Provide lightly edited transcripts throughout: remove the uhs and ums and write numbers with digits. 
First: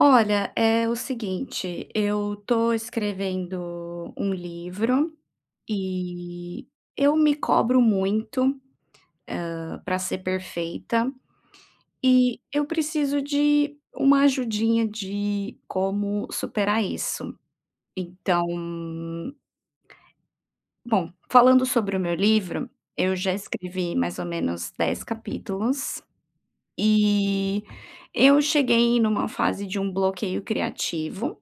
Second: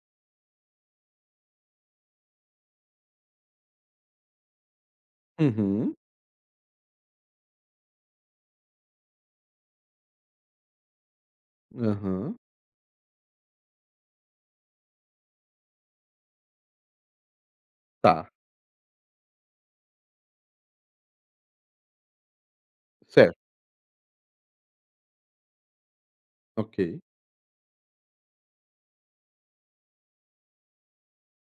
Olha, é o seguinte, eu tô escrevendo um livro Uhum, e eu me cobro muito, para ser perfeita aham. e eu preciso de uma ajudinha de como superar isso. Tá, Então, bom, falando sobre o meu livro, eu já certo, escrevi mais ou menos 10 capítulos ok. e eu cheguei numa fase de um bloqueio criativo.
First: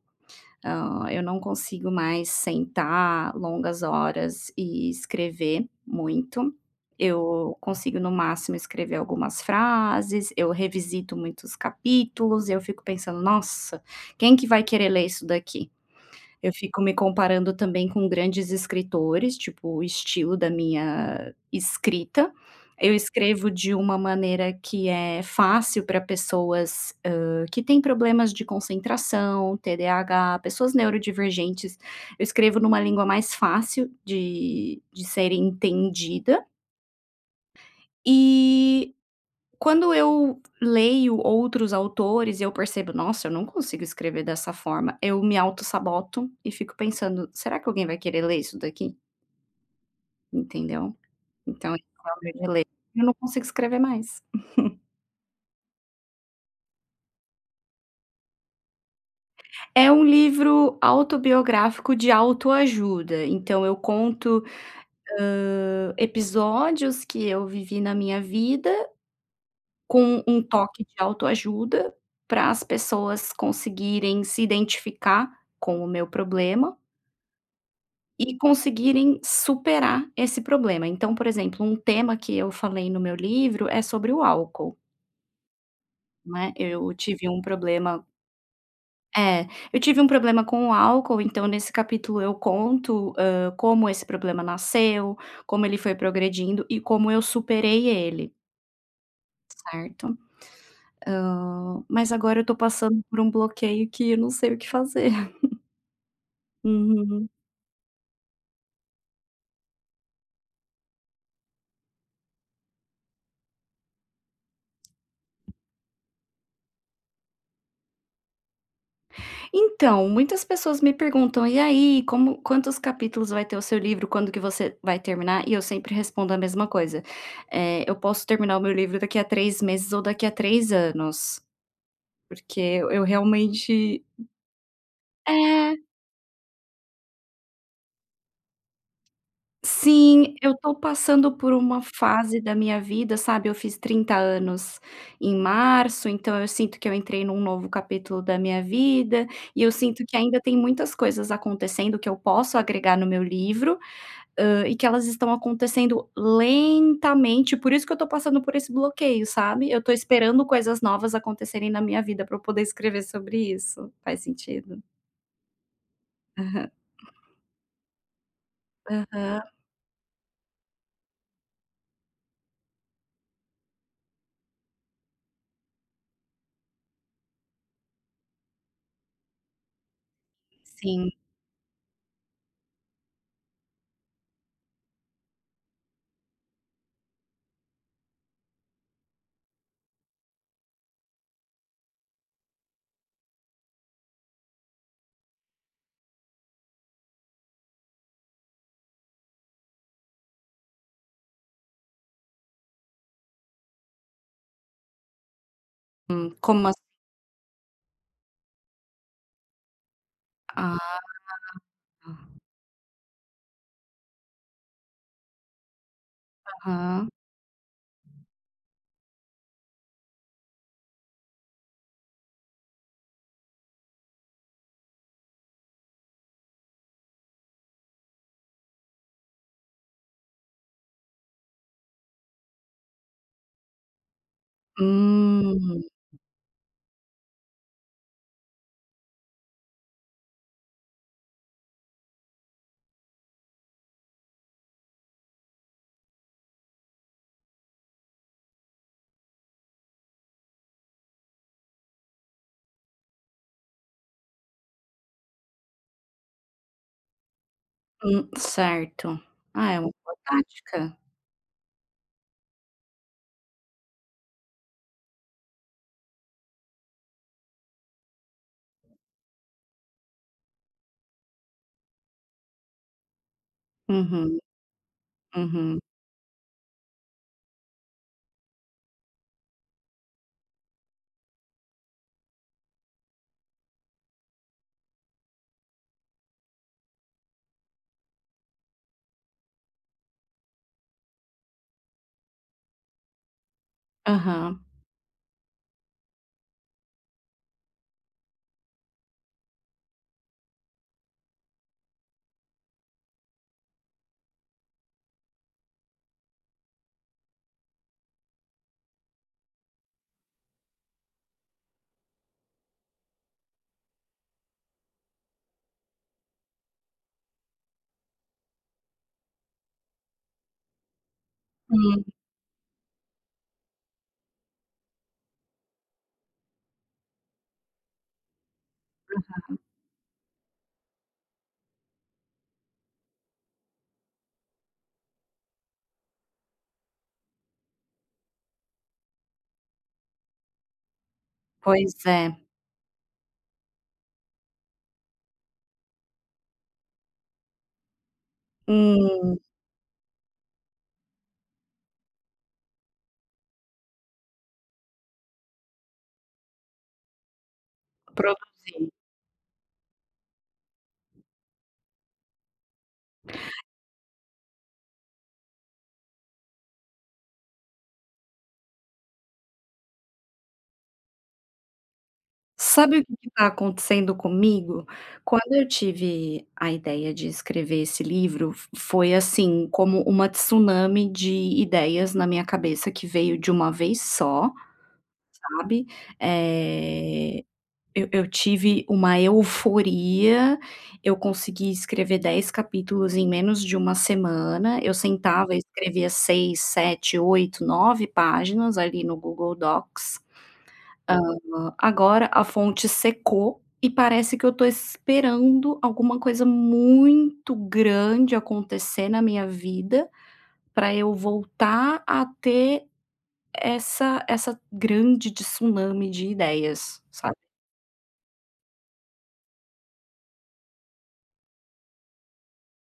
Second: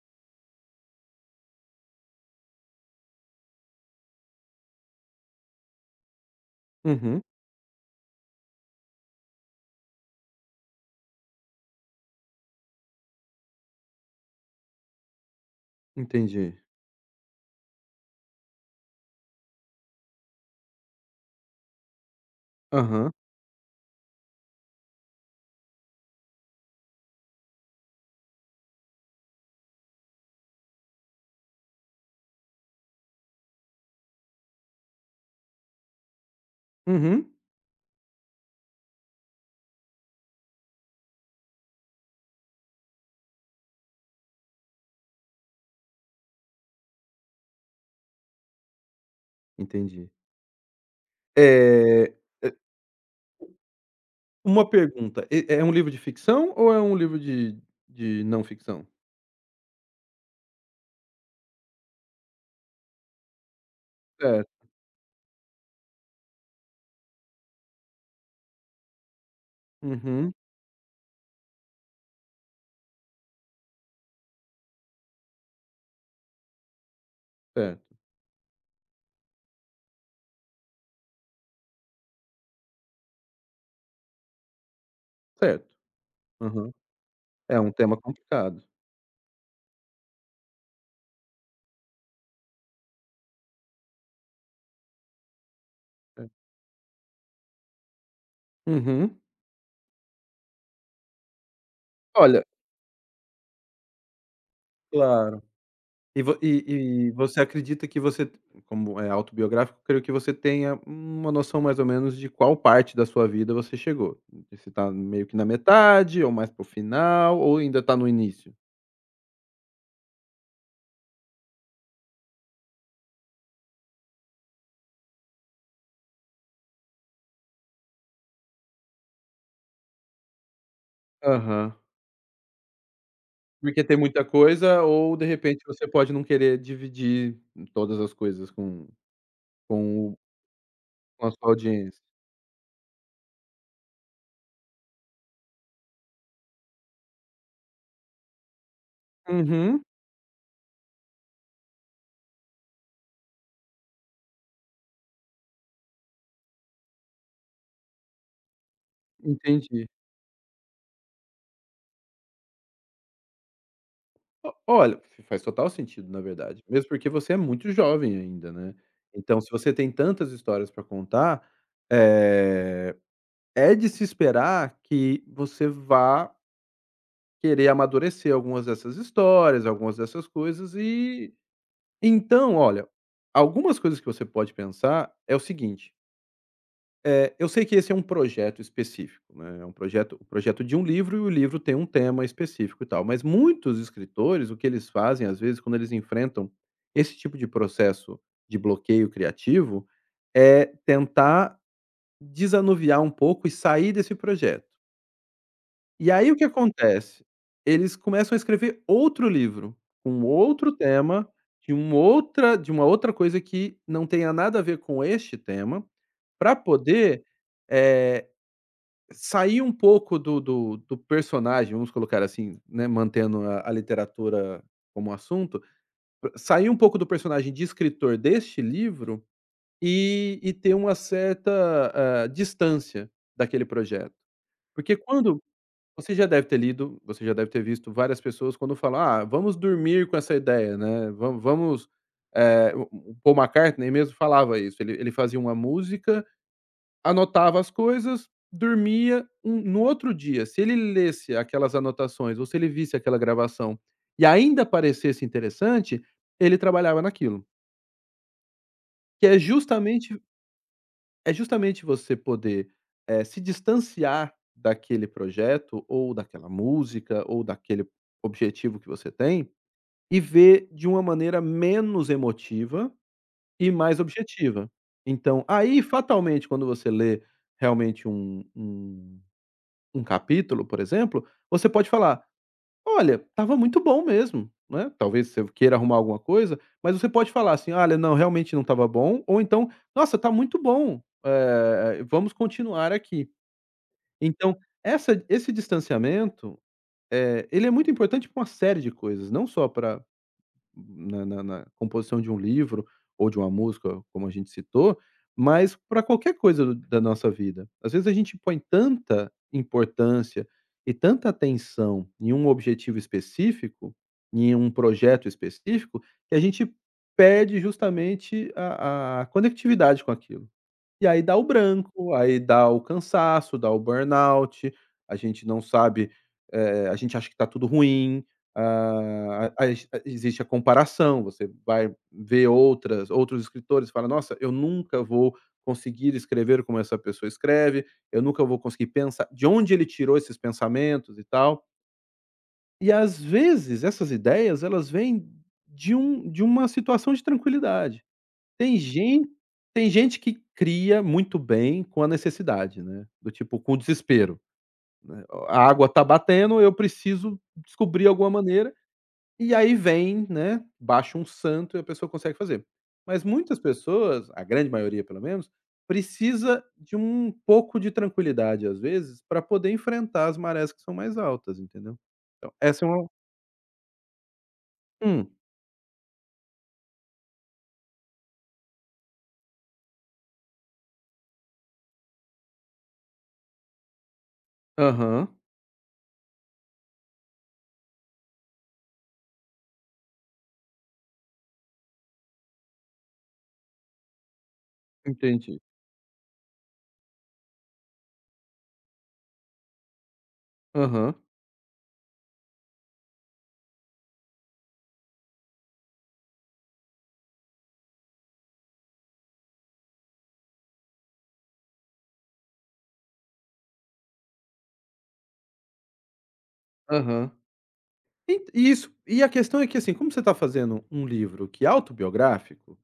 Eu não consigo mais sentar longas horas e escrever muito. Uhum, Eu consigo, no máximo, escrever algumas frases, eu revisito muitos capítulos e eu fico pensando: "Nossa, quem que vai querer ler isso daqui?". Eu entendi. fico me comparando também com grandes escritores, tipo, o estilo da minha escrita. Eu Aham, escrevo de uma maneira que é fácil para pessoas, que têm problemas de concentração, TDAH, pessoas neurodivergentes. Eu escrevo numa língua mais fácil de ser entendida, uhum, e quando eu leio outros autores e eu percebo: "Nossa, eu não consigo escrever dessa forma", eu me autossaboto e fico pensando: "Será que alguém vai querer ler isso daqui?", entendi. entendeu? Então esse É, é o meu eh, dilema, eu não consigo escrever mais. uma pergunta, e é um livro de ficção ou é um livro de não ficção? É um livro autobiográfico de autoajuda, então eu conto, Certo. Episódios que eu vivi na minha vida com Uhum, um toque de autoajuda, para as pessoas conseguirem se identificar com o meu problema certo, e conseguirem superar esse problema. Então, por exemplo, um tema que eu falei no meu livro é sobre o álcool, certo. né, Aham. eu tive um É um tema problema. complicado. É, eu tive um problema com o álcool, então nesse capítulo eu conto, como esse problema nasceu, como ele foi É. progredindo e como eu superei ele, Uhum. certo? Mas agora Olha, eu tô passando por um bloqueio que eu não sei o que fazer. claro. E vo e Uhum. você acredita que você, como é autobiográfico, creio que você tenha uma noção mais ou menos de qual parte da sua vida você chegou. Se tá meio que na metade ou mais para o final ou ainda tá no início? Então, muitas pessoas me perguntam: "E aí, como quantos capítulos vai ter o seu livro? Quando que você vai terminar?". E eu sempre respondo a mesma coisa, eu posso terminar o meu livro daqui a 3 meses ou daqui a 3 anos, Aham. porque eu Porque tem realmente muita coisa ou, de repente, é, você pode não querer dividir todas as coisas com o sim, eu tô com a passando sua por uma audiência. fase da minha vida, sabe, eu fiz 30 anos em março, então eu sinto que eu entrei num novo capítulo da minha vida, e eu Uhum, sinto que ainda tem muitas coisas acontecendo que eu posso agregar no meu livro, e que elas estão acontecendo lentamente, por isso que eu tô passando por esse bloqueio, sabe. Eu entendi. tô esperando coisas novas acontecerem na minha vida pra eu poder escrever sobre isso. Faz O sentido? olha, faz total sentido, na verdade, Aham. mesmo porque você é muito jovem ainda, né. Então, Aham. se você tem tantas histórias pra contar, eh, é de se esperar que você vá querer amadurecer algumas dessas histórias, algumas dessas coisas. Sim. E então, olha, algumas coisas que você pode pensar é o seguinte. É, eu sei que esse é um projeto específico, né, é um projeto o projeto de um livro, e o livro tem um tema específico e tal, mas muitos escritores, o que eles fazem, às vezes, quando eles enfrentam esse tipo de processo de bloqueio criativo, é tentar desanuviar um pouco e sair desse projeto. E aí o que Como ass acontece? Eles começam a escrever outro livro, com outro ah, tema, de uma outra coisa que não tenha nada a ver com este tema, para aham. poder, eh Sair um pouco do personagem, vamos colocar assim, né, mantendo a literatura como assunto, sair um pouco do personagem de escritor deste livro e ter uma certa, distância daquele projeto. Porque quando Hum. você já deve ter lido, você já deve ter visto várias pessoas quando falam: "Ah, vamos dormir com essa ideia, né, vamos vamos", o Paul McCartney mesmo falava isso, ele fazia uma música. Anotava as coisas, dormia, no outro dia, se ele lesse aquelas anotações ou se ele visse aquela gravação e ainda parecesse interessante, ele trabalhava naquilo. Certo. Que Ah, é uma boa tática. é justamente você poder, se distanciar daquele projeto ou daquela música ou daquele objetivo que você tem, e ver de uma maneira menos emotiva e mais Uhum, objetiva. Então, uhum. aí fatalmente quando você lê realmente um capítulo, por exemplo, você pode falar: "Olha, estava muito bom mesmo", né, talvez você queira arrumar alguma coisa, mas você pode falar assim: "Olha, não, realmente não estava bom", ou então: "Nossa, está muito bom, vamos continuar aqui". Então, Aham. essa esse distanciamento, ele é muito importante para uma série de coisas, não só para na na na composição de um livro ou de uma música, como a gente citou, mas para qualquer coisa da nossa vida. Às vezes a gente põe tanta importância e tanta atenção em um objetivo específico, em um projeto específico, que a gente perde justamente a conectividade com aquilo. E aí dá o Hum, branco, aí dá o cansaço, dá o burnout, a gente não sabe, a gente acha que está tudo ruim. Ah, a ex existe a comparação, você vai ver outras outros escritores e fala: "Nossa, eu nunca vou conseguir escrever como essa pessoa escreve, eu nunca vou conseguir pensar de onde ele tirou esses pensamentos e tal". pois é. E às vezes essas ideias elas vêm de uma situação de tranquilidade. Tem gente Hum, Tem gente que cria muito bem com a necessidade, né, do tipo, com o desespero, né, a água tá batendo, eu preciso descobrir alguma maneira, produzir. e aí vem, né, baixa um santo e a pessoa consegue fazer. Mas muitas pessoas, a grande maioria pelo menos, precisa de um pouco de tranquilidade, às vezes, para poder enfrentar as marés que são mais altas, entendeu. Então essa é Sabe o uma. que está acontecendo comigo? Hum, Quando eu tive a ideia de escrever esse livro, f foi assim, como uma tsunami de ideias na minha cabeça que veio de uma vez só, aham, sabe. Eh, eu tive uma euforia, eu consegui escrever 10 capítulos em menos de uma semana, eu sentava e entendi. escrevia 6, 7, 8, 9 páginas ali no Google Docs. Aham, Agora a fonte secou e parece que eu tô esperando alguma coisa muito grande acontecer na minha vida para eu voltar a ter essa grande tsunami de ideias, aham. sabe. E isso. E a questão é que, assim, como você está fazendo um livro que é autobiográfico,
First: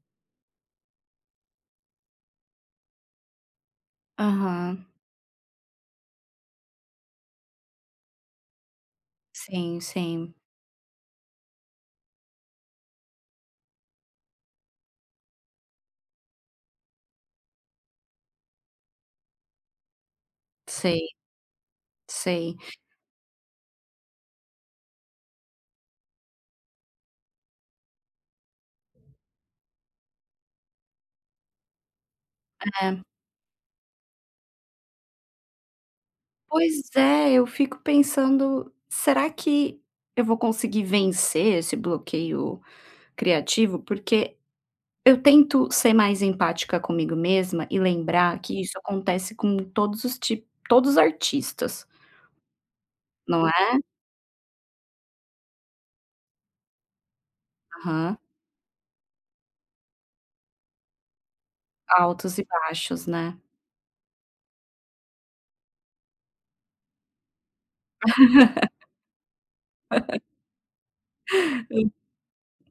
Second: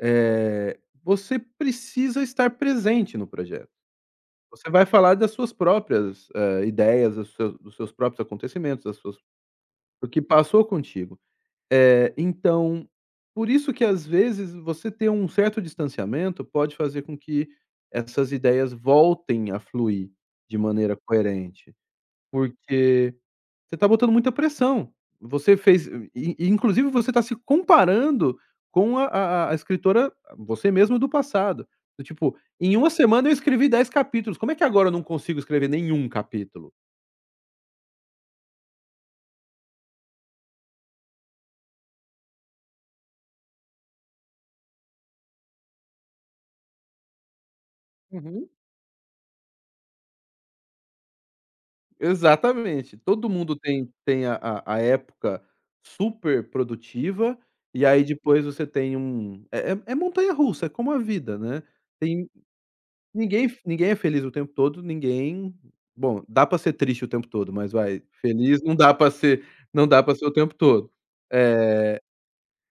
você precisa estar presente no projeto. Você vai Aham. falar das suas próprias, ideias, dos seus próprios acontecimentos, das suas Sim, do que sim. passou contigo. Então, por isso que às vezes você ter um certo distanciamento pode fazer com que essas ideias voltem a fluir de maneira Sei, coerente, sei. porque você está botando muita pressão. Você fez e inclusive você está se comparando com a escritora, você mesmo do passado. Do tipo: "Em uma É. semana eu escrevi 10 capítulos, como é que agora eu não consigo escrever nenhum capítulo?". Pois é, eu fico pensando: "Será que eu vou conseguir vencer esse bloqueio criativo?". Porque eu tento ser mais empática comigo mesma e lembrar Uhum. que isso acontece com todos os tipos, todos os artistas, Exatamente. Todo não mundo é? tem a época super produtiva, e aí Aham. depois você tem um montanha russa, é montanha-russa, é como a vida, né. Tem Altos e baixos, né? Ninguém ninguém é feliz o tempo todo, ninguém, bom, dá pra ser triste o tempo todo, mas vai, feliz não dá para ser o tempo todo. Eh,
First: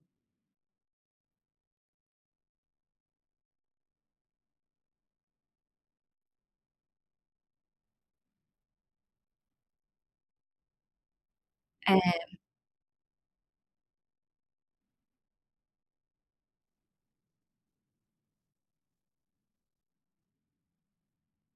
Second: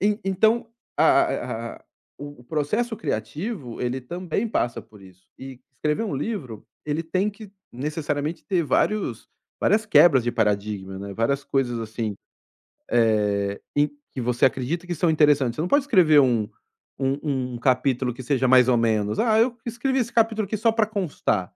en então a o processo criativo, ele também passa por isso. E escrever um livro, ele tem que necessariamente ter vários várias quebras de paradigma, né, várias coisas assim, em que você acredita que são interessantes. Você não pode escrever um capítulo que seja mais ou menos: "Ah, eu escrevi esse capítulo aqui só para constar".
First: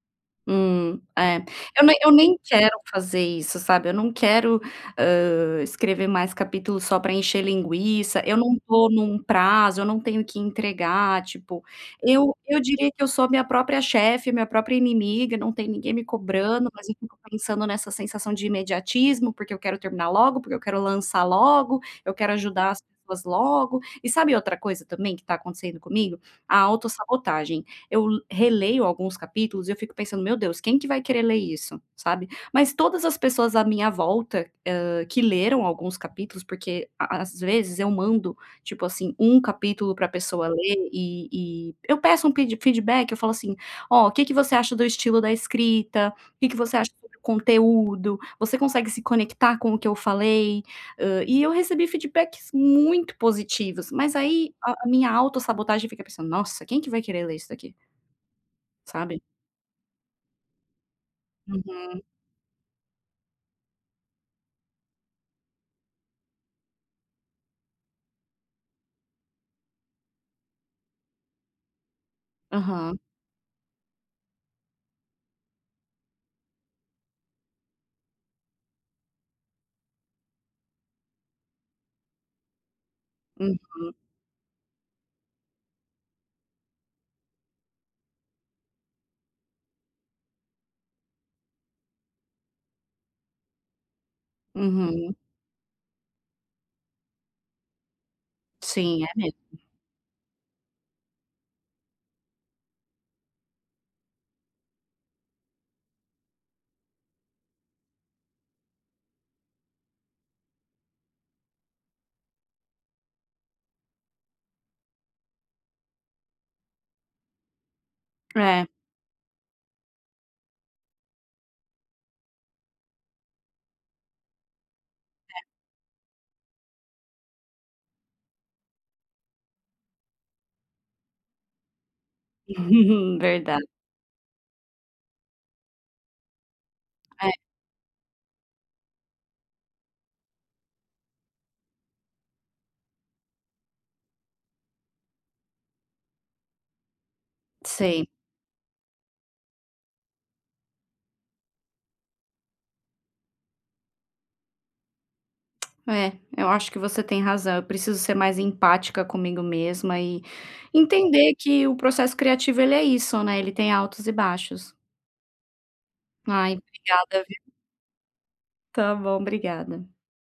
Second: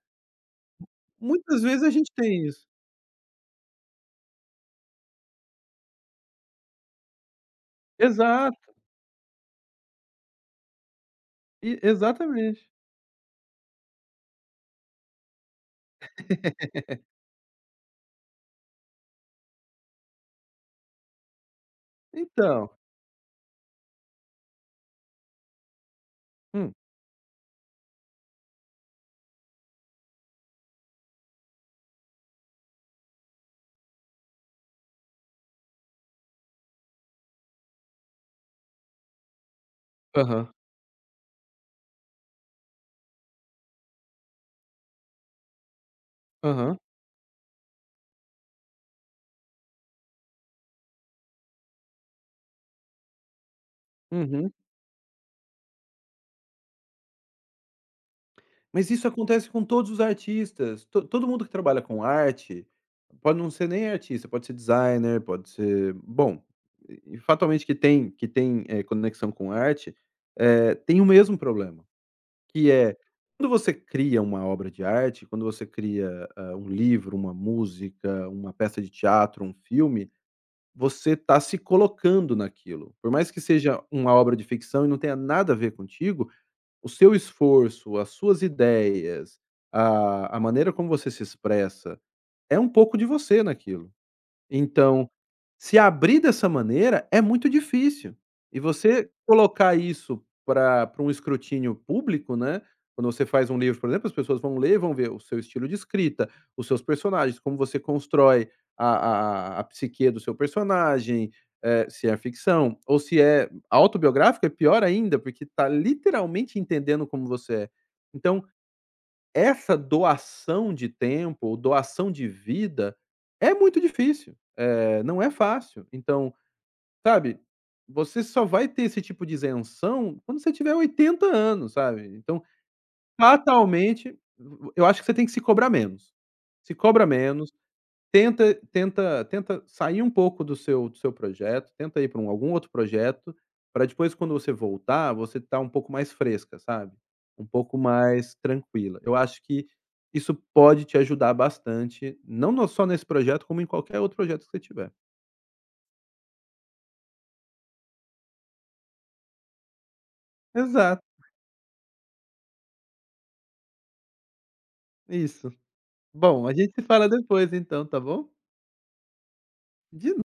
É. Muitas vezes Eu a nem gente eu nem tem isso. quero fazer isso, sabe, eu não quero, escrever mais capítulos só para encher linguiça, eu não Exato, tô num prazo, eu não tenho que entregar, tipo, e eu exatamente. diria que eu sou minha própria chefe, minha própria inimiga, não tem ninguém me cobrando, mas eu fico pensando nessa sensação de imediatismo, porque eu quero terminar logo, porque eu quero lançar logo, eu quero Então, ajudar as pessoas logo. E sabe outra coisa também que está acontecendo comigo? A hum. autossabotagem. Eu releio alguns capítulos e eu fico pensando: "Meu Deus, quem que vai querer ler isso?", sabe. Mas todas as pessoas à minha volta, que leram alguns capítulos, porque a às vezes eu mando, tipo assim, um capítulo pra Aham, pessoa ler e eu peço um pedi feedback, eu falo assim: "Ó, o que que você acha do estilo da escrita? O que que você aham, acha sobre o conteúdo? Você consegue se conectar com o que eu falei?". E eu recebi feedbacks muito positivos, mas uhum. aí a minha autossabotagem fica pensando: "Nossa, quem que vai querer ler isso daqui?". Mas isso Sabe? acontece com todos os artistas, to todo mundo que trabalha com Uhum, arte, pode não ser nem artista, pode ser designer, pode ser, bom, e fatalmente que tem, conexão com arte, tem o mesmo problema, que é, aham, quando você cria uma obra de arte, quando você cria, um livro, uma música, uma peça de teatro, um filme. Você está se colocando naquilo. Por mais que seja uhum, uma obra de ficção e não tenha nada a ver contigo, o seu esforço, as suas ideias, a maneira como você se expressa, é um pouco de você naquilo. Então, uhum. se abrir dessa maneira é muito difícil. E Sim, é você mesmo. colocar isso para pra um escrutínio público, né, quando você faz um livro, por exemplo, as pessoas vão ler, vão ver o seu estilo de escrita, os seus personagens, como você constrói a psique do seu personagem, se é ficção ou se é autobiográfico, é pior ainda, porque está literalmente entendendo como você é. Então É, essa doação de tempo ou doação de vida é muito difícil, não é fácil. Então, sabe, você só vai ter esse tipo de isenção quando você tiver 80 anos, sabe. Então, verdade. fatalmente, eu acho que você tem que se cobrar menos. Se cobra É, menos. Tenta sair um pouco do seu projeto, tenta ir para algum outro projeto, para depois quando você voltar, você tá um pouco mais fresca, sabe, um pouco sei. mais tranquila. Eu acho que isso pode te ajudar bastante, não no só nesse projeto, como em qualquer outro projeto que você tiver. É, eu acho que você tem razão, eu preciso ser mais empática comigo mesma e Exato, entender que o processo criativo ele é isso, né, ele tem altos e baixos. isso. Bom, Ai, a gente se fala obrigada, depois viu. então, tá bom? Tá bom, obrigada. De